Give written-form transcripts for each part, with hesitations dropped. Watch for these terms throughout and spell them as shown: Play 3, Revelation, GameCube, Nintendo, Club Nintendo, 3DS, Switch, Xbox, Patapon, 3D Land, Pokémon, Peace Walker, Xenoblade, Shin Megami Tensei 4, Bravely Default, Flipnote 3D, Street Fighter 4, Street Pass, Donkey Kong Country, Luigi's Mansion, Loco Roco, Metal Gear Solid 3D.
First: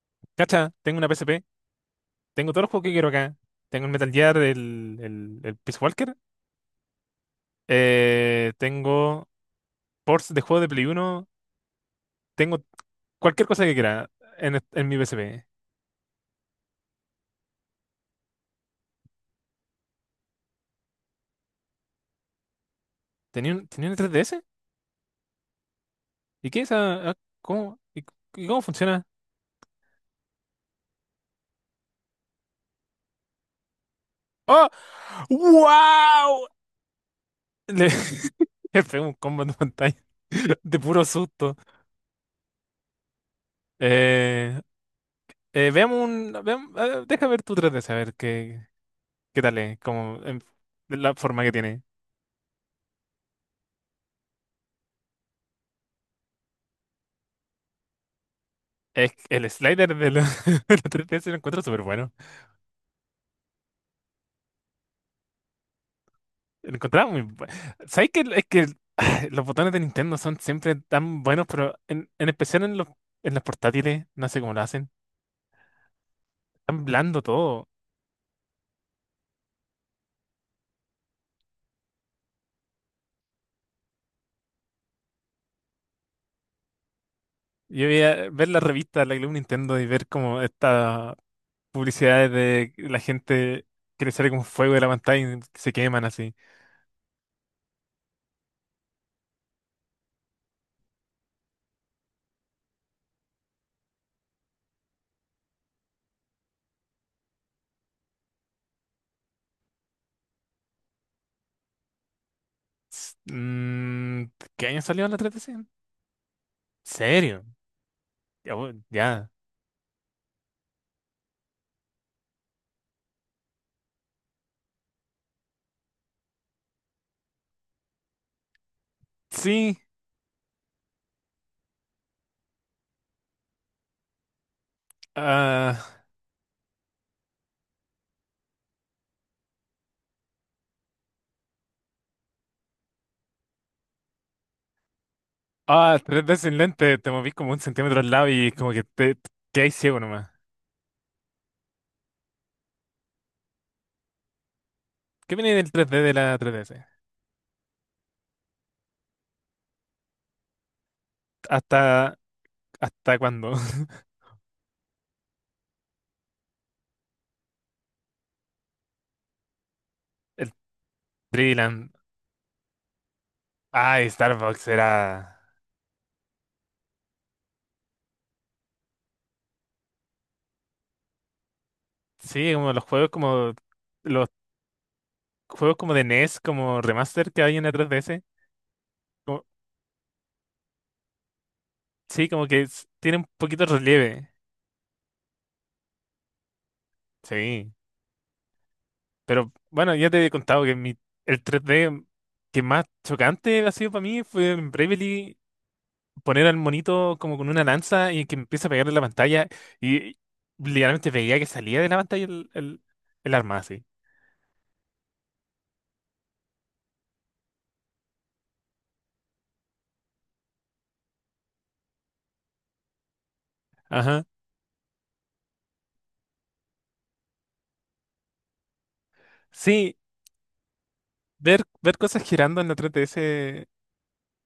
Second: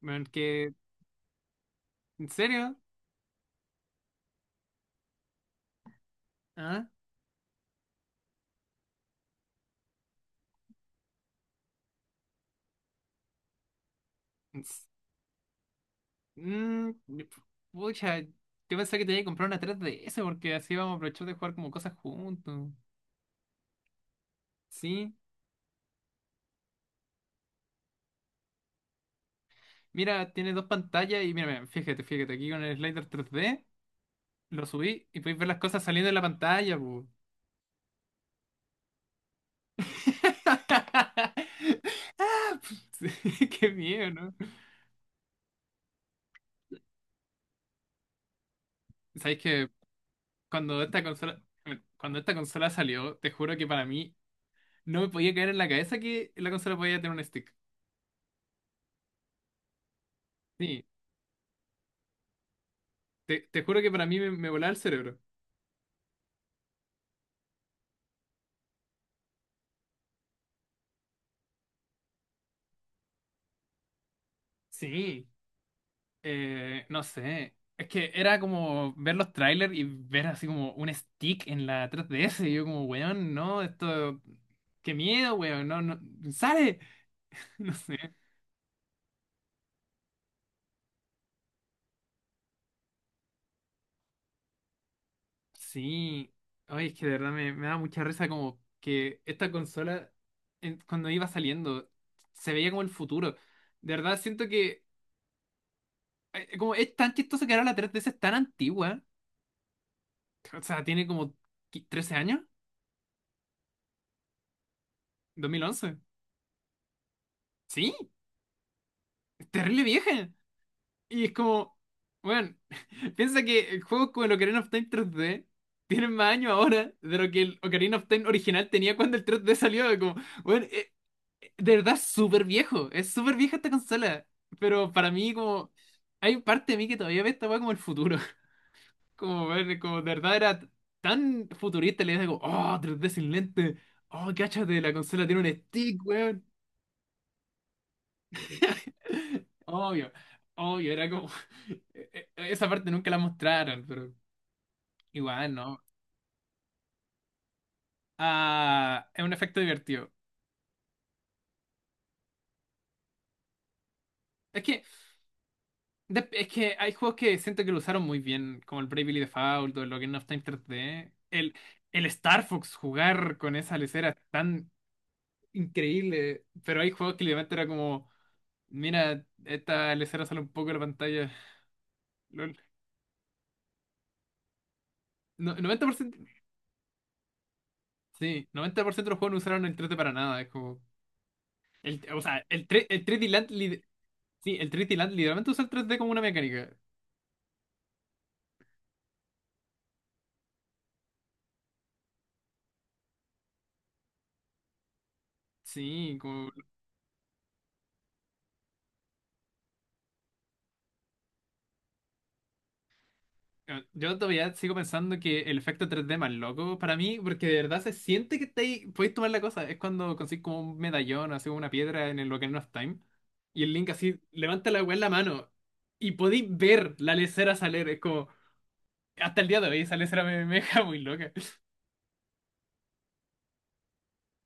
Bueno, Cacha, que, tengo una PSP, ¿en tengo todos los serio? juegos que quiero acá. Tengo el Metal Gear, el Peace Walker, ¿Ah? Tengo ports de juegos de Play Uno, tengo cualquier cosa que quiera En s- en mi PSP. Mm, pucha, yo pensé que te iba comprar una 3DS porque así vamos a aprovechar de jugar como cosas juntos. ¿Tenía un 3DS? Sí, ¿Y qué es esa? Ah, ¿cómo? ¿Y cómo funciona? mira, tiene dos pantallas y mira, fíjate, aquí con el slider 3D lo ¡Oh! subí y podéis ver las cosas saliendo de la ¡Wow! pantalla, pu. Le, le pego un combo en pantalla de puro susto. Sí, qué miedo, ¿no? Eh, veamos, deja ver tu 3DS, a ver qué, Sabéis qué tal que es, como, cuando esta la consola, forma que tiene. cuando esta consola salió, te juro que para mí no me podía caer en la cabeza que la consola podía tener un stick. Es que el slider de la, de la Sí, 3DS lo encuentro súper bueno. te juro que para mí me volaba el cerebro. Lo encontraba muy bueno. ¿Sabes que es que los botones de Nintendo son siempre tan buenos, pero en especial en las portátiles, no sé cómo lo hacen. Sí, Tan no blando sé. todo. Es que era como ver los trailers y ver así como un stick en la 3DS. Y yo como, weón, no, esto. Qué miedo, weón, no, no, sale. No Yo sé. veía ver la revista, la Club Nintendo y ver como estas publicidades de la gente que le sale como fuego de la pantalla y se queman Sí. así. Oye, es que de verdad me da mucha risa como que esta consola, cuando iba saliendo, se veía como el futuro. De verdad siento que, como es tan chistoso que ahora la 3DS es tan antigua. O sea, tiene como 13 años. S- mm, ¿Qué año salió la dos 3DS? mil ¿En once serio? Sí, Ya. Ya. es terrible vieja. Y es como, bueno, piensa que juegos como el Ocarina of Time 3D tienen más años ahora de lo que el Ocarina of Time original tenía cuando el 3D Sí. salió. Como, bueno, de verdad es súper viejo, es súper vieja esta consola. Pero para mí, como, Ah. hay parte de mí que todavía ve esta weá como el futuro. Como, bueno, como de verdad era tan futurista, le digo, oh, 3D sin lente. Oh, cáchate, la consola tiene un Ah, stick, tres d weón. sin lente, te moví como un centímetro al lado y como que te, hay ciego Obvio, nomás. obvio, era como. Esa parte nunca la mostraron, pero ¿Qué igual, viene del ¿no? tres d de la tres D S? Ah, es un efecto divertido. ¿Hasta, hasta cuándo? Es que, es que hay juegos que siento que lo usaron muy bien, como el Bravely Default o el Ocarina of Time El 3D. El, Triland. el Star Fox jugar con esa lesera Ay, es Starbucks tan era. increíble, pero hay juegos que literalmente era como: mira, esta lesera sale un poco de la pantalla. Sí, LOL. como los juegos como. Los juegos Noventa por como de ciento, NES, como remaster que hay en la 3DS. sí, 90% de los juegos no Como- usaron el 3D para nada, es como. El, o sí, sea, como que el, tre- el tiene un 3D Land, poquito de relieve. sí, el 3D Land literalmente usa el 3D como una mecánica. Sí. Pero bueno, ya te he contado que el tres d que más chocante ha sido para mí fue en Bravely Sí, poner al monito como con una lanza y que empieza a pegarle en la pantalla y literalmente veía que salía de la pantalla el arma así. yo todavía sigo pensando que el efecto 3D más loco para mí, porque de verdad se siente que estáis, podéis tomar la cosa. Es cuando consigues como un medallón o así, una piedra en el Ocarina of Time y el Link así Ajá. levanta la weá en la mano y podéis ver la lesera salir. Es como, hasta el día de hoy Sí, esa lesera me deja muy loca. ver, ver cosas girando en la 3DS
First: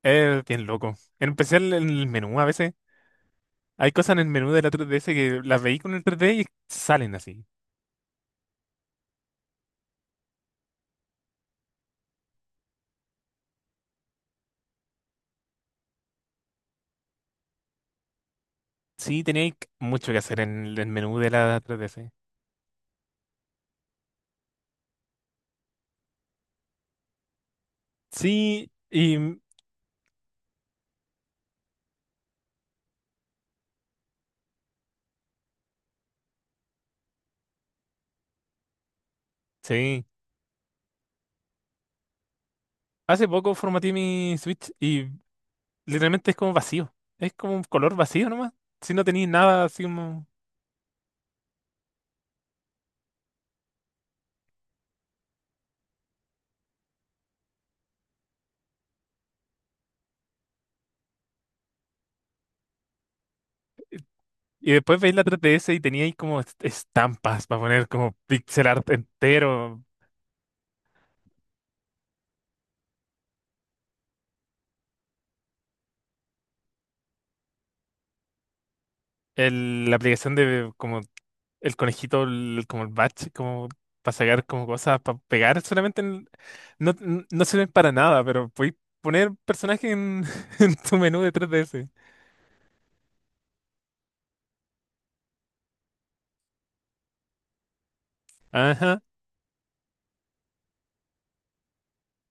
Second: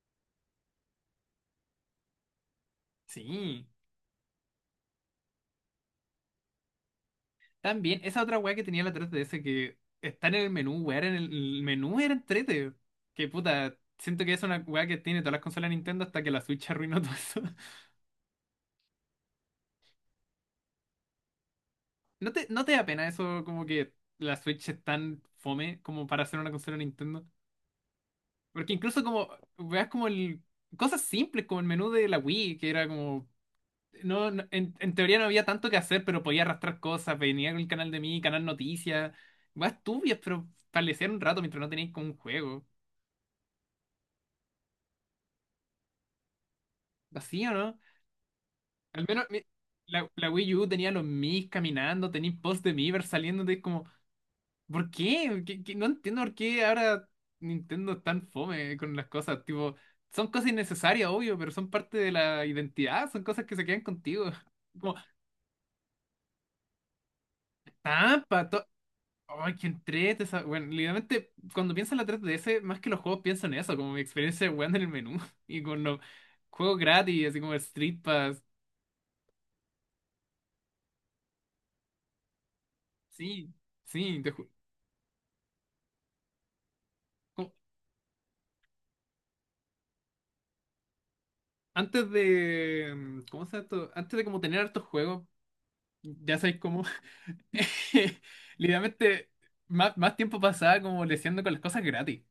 es bien loco. En especial en el menú a veces. Sí. Hay cosas en el menú de la 3DS que las veí con el 3D y salen así. También, esa otra weá que tenía la 3DS que está en el menú, weá, era en el menú era entrete. Que puta, siento que es una weá que tiene todas las consolas de Nintendo hasta que la Switch arruinó todo eso. Sí, tenía mucho que hacer en el menú de la 3DS. ¿No te da pena eso como que la Switch es tan fome como para hacer una consola de Nintendo? Sí, Porque incluso y como, weas como el, cosas simples como el menú de la Wii, que era como, en teoría no había tanto que hacer, pero podía arrastrar cosas, venía con el canal de mí, canal noticias, weas sí. turbias, pero establecer un rato mientras no tenías como un juego. Hace poco formateé mi Switch y literalmente es como vacío. Es Vacío, como un ¿no? color vacío nomás. Si Al no menos tenéis nada así la, como... la Wii U tenía los Miis caminando, tenía posts de Miiverse saliendo de como, ¿por qué? ¿Qué? No entiendo por qué ahora Nintendo es tan fome con las cosas. Tipo, son cosas innecesarias, obvio, pero son parte de la identidad, son cosas que se quedan contigo. Y Como, después veis la 3DS y teníais como estampas para poner como tampa, to- pixel art ay, que entero. entrete esa. Bueno, literalmente, cuando pienso en la 3DS, más que los juegos pienso en eso, como mi experiencia jugando en el menú y con los juegos gratis, así como el Street Pass. La aplicación de como el conejito, como el batch, Sí, como para sí, te sacar juro. como cosas, para pegar solamente no, no sirven para nada, pero podéis poner personajes en, en tu menú de 3DS. ¿Cómo se llama esto? Antes de como tener hartos juegos, ya sabéis cómo. Ajá, Literalmente, más tiempo pasaba como leseando con las cosas gratis.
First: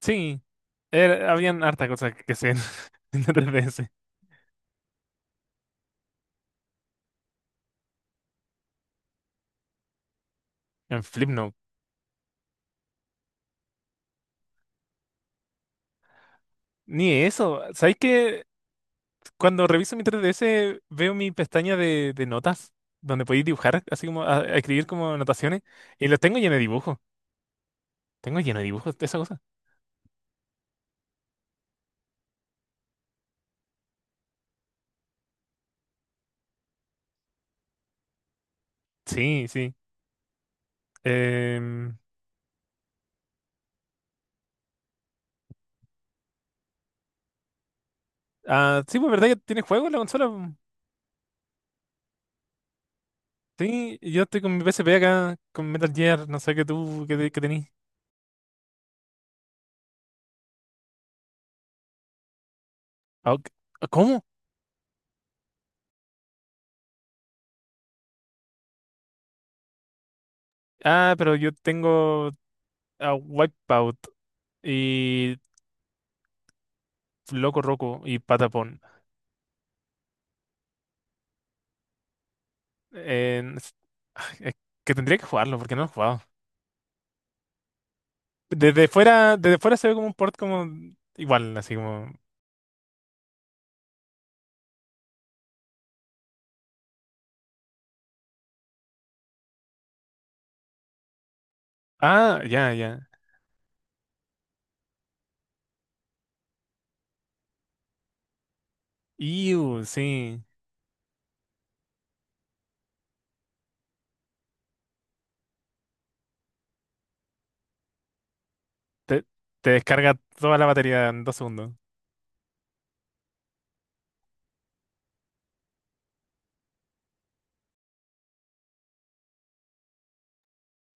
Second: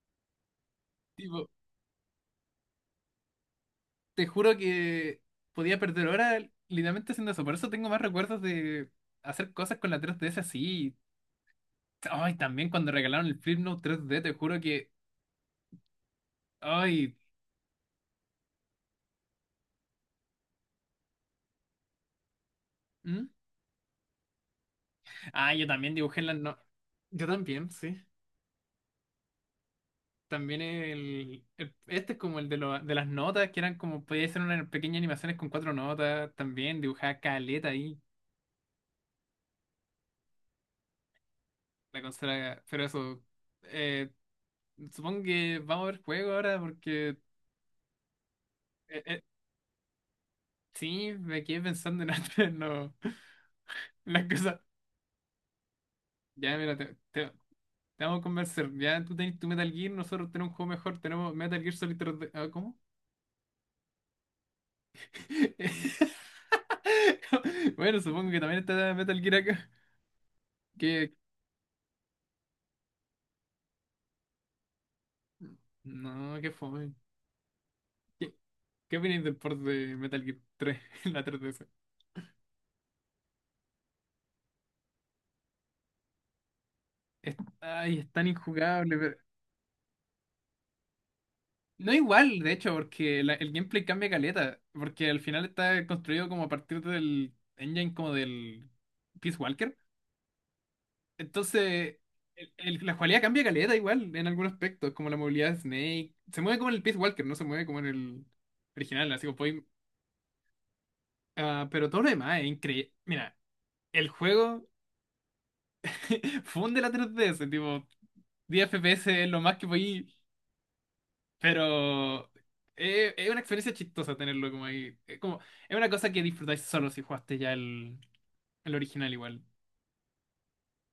sí. Tipo, Habían harta cosas que se ven en la 3DS. te juro que podía perder horas literalmente haciendo eso. Por eso tengo más recuerdos de hacer cosas con la 3DS así. En Flipnote. Ay, también cuando regalaron el Flipnote 3D te juro que. Ni Ay. eso. ¿Sabéis que cuando reviso mi 3DS veo mi pestaña de notas donde ¿Mm? podéis dibujar, así como a escribir como Ah, anotaciones? yo también Y dibujé los en la tengo lleno no. de dibujos. Yo también, sí. Tengo lleno de dibujos de esa cosa. También este es como el de, de las notas, que eran como, podía ser unas pequeñas animaciones con cuatro notas, también dibujaba caleta ahí, Sí, sí. Em, la consola, pero eso, eh, supongo que vamos a ver juego ahora porque, ah, sí, eh, pues eh, verdad que tiene juegos la consola, po? sí, me quedé pensando en otras, no, Sí, yo las estoy con cosas, mi PSP acá, con Metal Gear, no sé ya qué mira, tú, qué tenís. te vamos a convencer, ya tú tenés tu Metal Gear, nosotros tenemos un juego mejor, tenemos Metal Gear Solid 3D, ah, ¿cómo? Ah, ok. Ah, ¿cómo? Bueno, supongo que también está Metal Gear acá, Ah, que, pero yo tengo a Wipeout y no, qué fome. Loco Roco y ¿Qué, Patapon. qué opináis del port de Metal Gear 3 en la 3DS? Eh, es- es que tendría que jugarlo porque no lo he jugado. Ay, es tan injugable, pero. Desde fuera se ve como un port como igual, así No como. igual, de hecho, porque el gameplay cambia caleta, porque al final está construido como a partir del engine como del Peace Walker. Entonces, Ah, ya, la ya. cualidad cambia caleta igual en algunos aspectos, como la movilidad de Snake. Se mueve como en el Peace Walker, no se mueve como en el original, así como podéis. Iu, sí. Ah, pero todo lo demás es increíble. Mira, el juego funde la 3DS, tipo. 10 Te, FPS es lo más te que podéis. descarga toda la batería en 2 segundos. Pero es una experiencia chistosa tenerlo como ahí. Es, como, es una cosa que disfrutáis solo si jugaste ya el original igual.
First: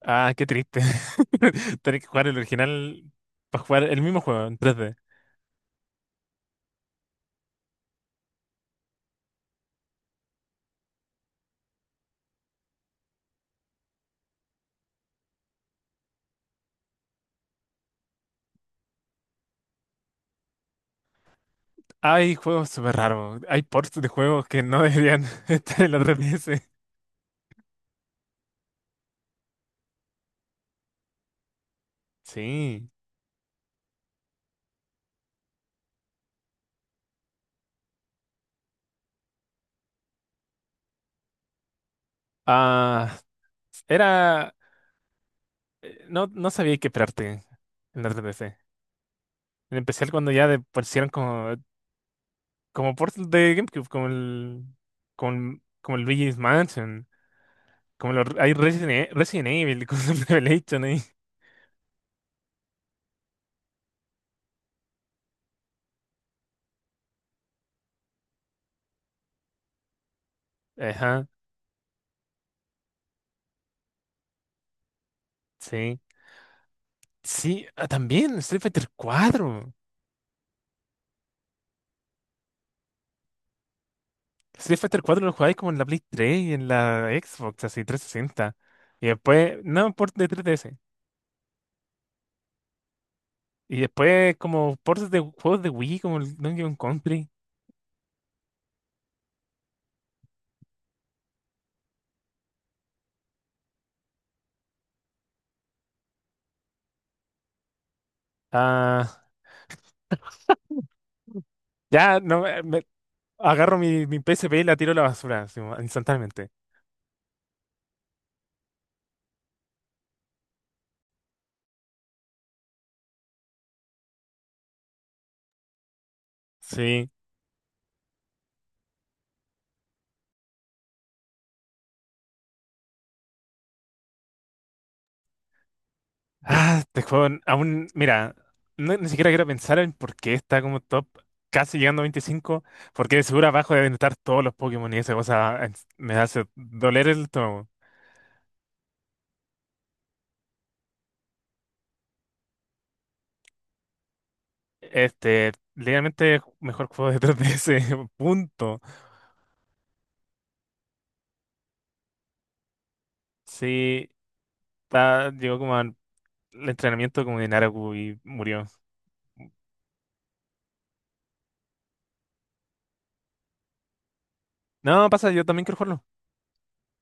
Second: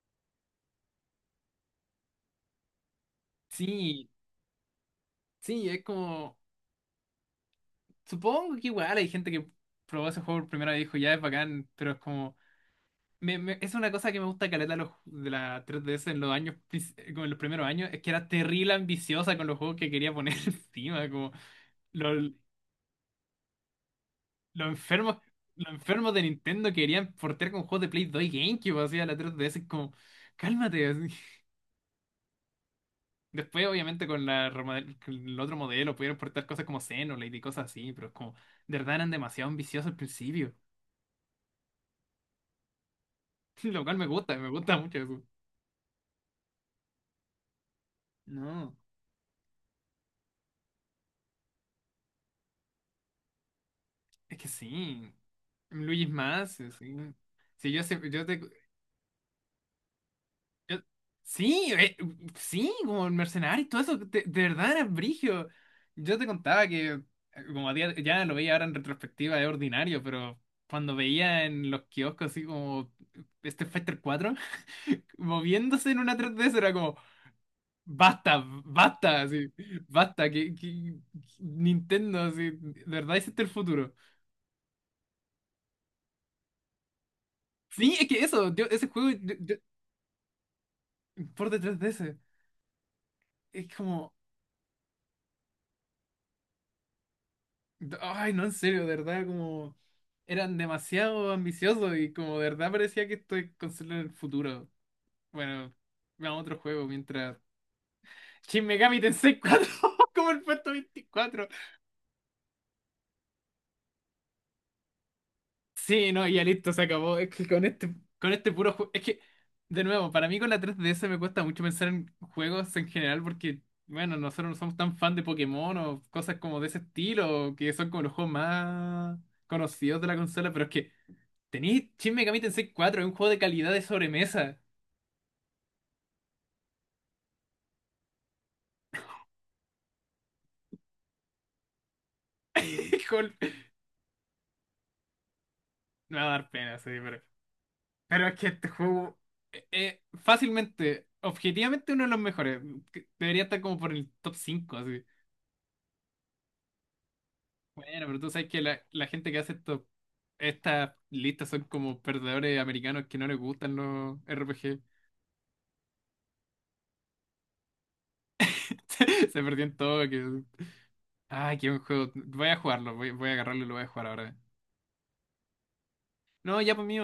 Ah, qué triste. Tener que jugar el original para jugar el Sí, mismo juego en 3D. sí, es como. Supongo que igual hay gente que probó ese juego por primera vez y dijo, ya es bacán, pero es como. Es una cosa que me gusta caleta de los, de la 3DS en los años, como en los primeros años, es que era terrible ambiciosa con los juegos que quería poner encima, como. Hay juegos súper raros. Hay ports de juegos que Los no enfermos, deberían los estar en la enfermos de 3DS. Nintendo querían portear con juegos de Play 2 y GameCube, así a la 3DS, es como, cálmate. Así. Sí. Después, obviamente, con con el otro modelo pudieron portar cosas como Xenoblade y cosas así, pero es como, de verdad eran demasiado ambiciosos al principio. Ah, Lo cual me era. gusta mucho eso. No, no sabía qué esperarte en la 3DS. No, En especial cuando ya pusieron como Portal de GameCube, como es que el, sí. como, como el Luigi's Luigi's más, sí. Mansion, Sí, yo, como yo los, te, hay Resident, Resident Evil, como el Yo- Revelation ahí. sí, sí, como el mercenario y todo eso, de verdad era brigio. Yo te contaba que, como a día, ya lo veía ahora en retrospectiva, es ordinario, pero cuando Ajá, veía en los kioscos así como este Fighter 4 moviéndose sí. en una 3DS era como, Sí, ah, también basta, Street Fighter basta, así, 4. basta, Nintendo, así, de verdad hiciste el futuro. Street Fighter 4 lo jugáis como en la Play 3 y en la Xbox, así Sí, trescientos es que eso, sesenta yo, ese Y juego, después, no, port de tres D S. por de 3DS, es Y como. después como ports de juegos de Wii, como el Donkey Kong Country. Ay, no, en serio, de verdad, como eran demasiado ambiciosos y como de verdad parecía que estoy es consola en el futuro. Bueno, vamos a otro juego mientras. Shin Megami Ah, Tensei 4 como el puesto 24. ya, no, agarro mi PSP y la tiro a la basura, así, Sí, no, ya instantáneamente. listo, se acabó. Es que con este puro juego. Es que, de nuevo, para mí con la 3DS me cuesta mucho pensar en juegos en general porque, bueno, nosotros no somos tan fan de Pokémon o cosas como de ese Sí. estilo, que son como los juegos más conocidos de la consola, pero es que. Tenéis Shin Megami Tensei 4, es un juego de calidad de sobremesa. Ah, este juego aún, mira, ni siquiera quiero pensar en por qué está como top, casi llegando a 25 porque de Híjole. seguro abajo deben estar todos los Pokémon y esa cosa me Me va a hace dar pena, sí, doler pero. el estómago. Pero es que este juego es fácilmente, objetivamente uno de los mejores. Que debería estar como por el top 5 así. Este, ligeramente mejor juego de 3DS, Bueno, pero tú sabes que punto. la gente que hace esto, estas listas son como perdedores americanos que no les gustan Sí, los RPG. Llegó como al entrenamiento como de Naraku y murió. Se perdió todo. Que. Ay, qué buen juego. Voy a jugarlo, voy a agarrarlo y lo voy a jugar ahora. No, pasa, yo también quiero jugarlo. No, ya por mí,